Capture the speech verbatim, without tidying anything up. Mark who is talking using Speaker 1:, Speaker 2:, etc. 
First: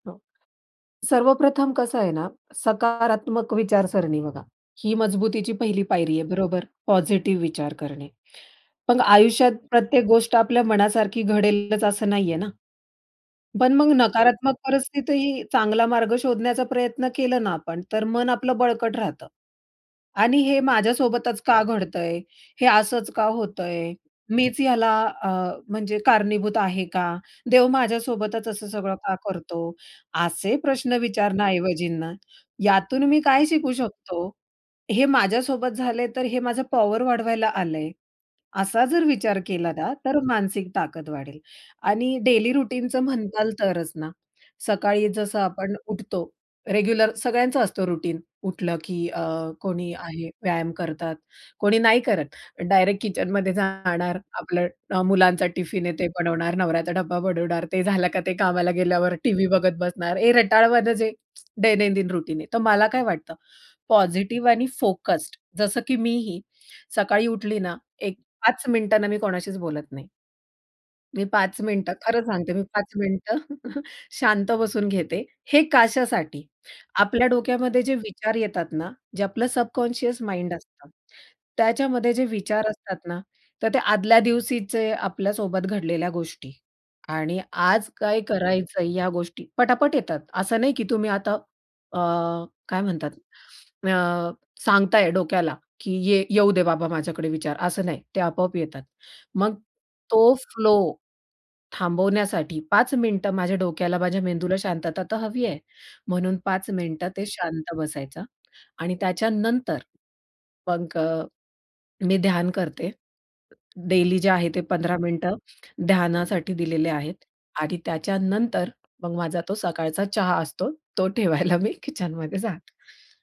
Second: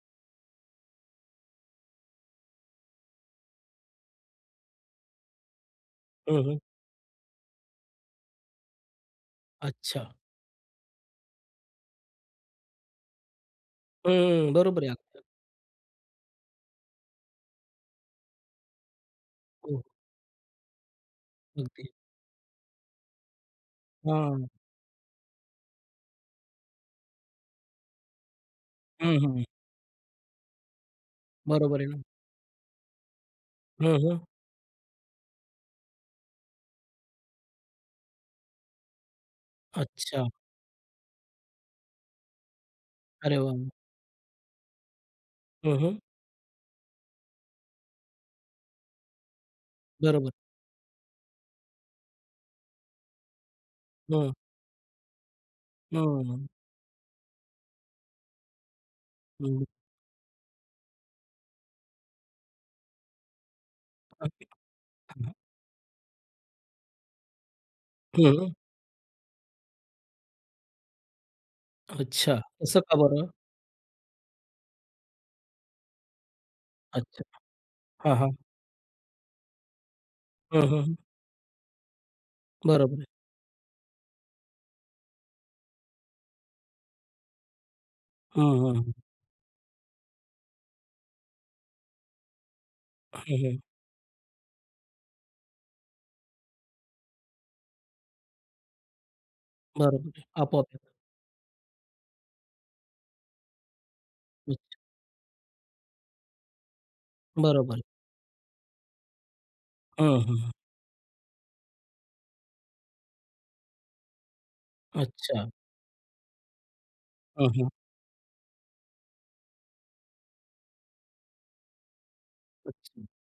Speaker 1: हां. सर्वप्रथम कसं आहे ना, सकारात्मक विचारसरणी बघा. ही मजबुतीची पहिली पायरी आहे
Speaker 2: हं, हं.
Speaker 1: बरोबर, पॉझिटिव्ह विचार करणे. पण आयुष्यात प्रत्येक
Speaker 2: अच्छा.
Speaker 1: गोष्ट आपल्या मनासारखी घडेलच असं नाहीये ना. पण मग
Speaker 2: हं, हं, हं.
Speaker 1: नकारात्मक
Speaker 2: बरोबर आहे [unintelligible]
Speaker 1: परिस्थितीही चांगला मार्ग शोधण्याचा प्रयत्न केला ना आपण, तर मन आपलं बळकट राहतं.
Speaker 2: हं.
Speaker 1: आणि हे माझ्यासोबतच का
Speaker 2: ओके.
Speaker 1: घडतंय, हे असंच का होतंय,
Speaker 2: हां.
Speaker 1: मीच याला अ, म्हणजे कारणीभूत आहे का, देव माझ्यासोबतच असं सगळं का
Speaker 2: हं, हं.
Speaker 1: करतो? असे प्रश्न
Speaker 2: बरोबर आहे
Speaker 1: विचारण्याऐवजीं
Speaker 2: ना.
Speaker 1: ना, यातून मी काय शिकू
Speaker 2: हं, हं.
Speaker 1: शकतो, हे माझ्यासोबत झालंय तर हे माझं पॉवर वाढवायला आलंय. असा जर विचार केला ना, तर
Speaker 2: अच्छा.
Speaker 1: मानसिक ताकद वाढेल. आणि डेली रूटीनचं
Speaker 2: अरे
Speaker 1: म्हणाल
Speaker 2: वाह, वाह!
Speaker 1: तरच ना, सकाळी जसं आपण
Speaker 2: हं, हं.
Speaker 1: उठतो रेग्युलर. सगळ्यांचा असतो रुटीन उठलं की अ, कोणी आहे
Speaker 2: बरोबर.
Speaker 1: व्यायाम करतात, कोणी नाही करत डायरेक्ट किचनमध्ये जाणार.
Speaker 2: हं.
Speaker 1: आपलं अ, मुलांचा टिफिन आहे ते
Speaker 2: हं.
Speaker 1: बनवणार, नवऱ्याचा डब्बा बनवणार, ते झालं का ते कामाला गेल्यावर टीव्ही
Speaker 2: हं, हं.
Speaker 1: बघत बसणार. हे रटाळवाणं जे, दैनंदिन रुटीन आहे. तर मला काय वाटतं`
Speaker 2: ओके.
Speaker 1: पॉझिटिव्ह आणि
Speaker 2: [unintelligible]
Speaker 1: फोकस्ड जसं की मी ही सकाळी उठली ना, एक
Speaker 2: हं.
Speaker 1: पाच मिनिटं ना, मी कोणाशीच बोलत नाही. मी पाच मिनिटं खरं
Speaker 2: अच्छा.
Speaker 1: सांगते. मी
Speaker 2: असं
Speaker 1: पाच
Speaker 2: का बरं?
Speaker 1: मिनिटं शांत बसून घेते. हे कशासाठी,
Speaker 2: अच्छा.
Speaker 1: आपल्या डोक्यामध्ये जे
Speaker 2: हां, हां.
Speaker 1: विचार येतात ना, जे आपलं सबकॉन्शियस माइंड
Speaker 2: हं,
Speaker 1: असतं,
Speaker 2: हं.
Speaker 1: त्याच्यामध्ये जे विचार
Speaker 2: बरोबर आहे.
Speaker 1: असतात ना, तर ते आदल्या दिवशीचे आपल्यासोबत घडलेल्या गोष्टी आणि आज काय
Speaker 2: हं,
Speaker 1: करायचंय
Speaker 2: हं.
Speaker 1: या गोष्टी पटापट येतात. असं नाही की तुम्ही आता अ, काय म्हणतात
Speaker 2: हं, हं.
Speaker 1: अ, सांगताय डोक्याला, की ये येऊदे बाबा माझ्याकडे विचार, असं नाही. ते आपोआप येतात. मग
Speaker 2: बरोबर आहे.
Speaker 1: तो फ्लो
Speaker 2: आपोआप.
Speaker 1: थांबवण्यासाठी पाच मिनिटं माझ्या डोक्याला, माझ्या मेंदूला
Speaker 2: [unintelligible]
Speaker 1: शांतता तर हवी आहे. म्हणून पाच मिनिटं ते शांत
Speaker 2: बरोबर.
Speaker 1: बसायचा आणि त्याच्यानंतर
Speaker 2: हं, हं.
Speaker 1: मग अ, मी ध्यान करते. डेली जे आहे ते पंधरा मिनिटं
Speaker 2: अच्छा!
Speaker 1: ध्यानासाठी दिलेले आहेत
Speaker 2: हं, हं.
Speaker 1: आणि त्याच्यानंतर मग माझा तो सकाळचा चहा असतो. तो ठेवायला मी किचनमध्ये जाते.
Speaker 2: अच्छा.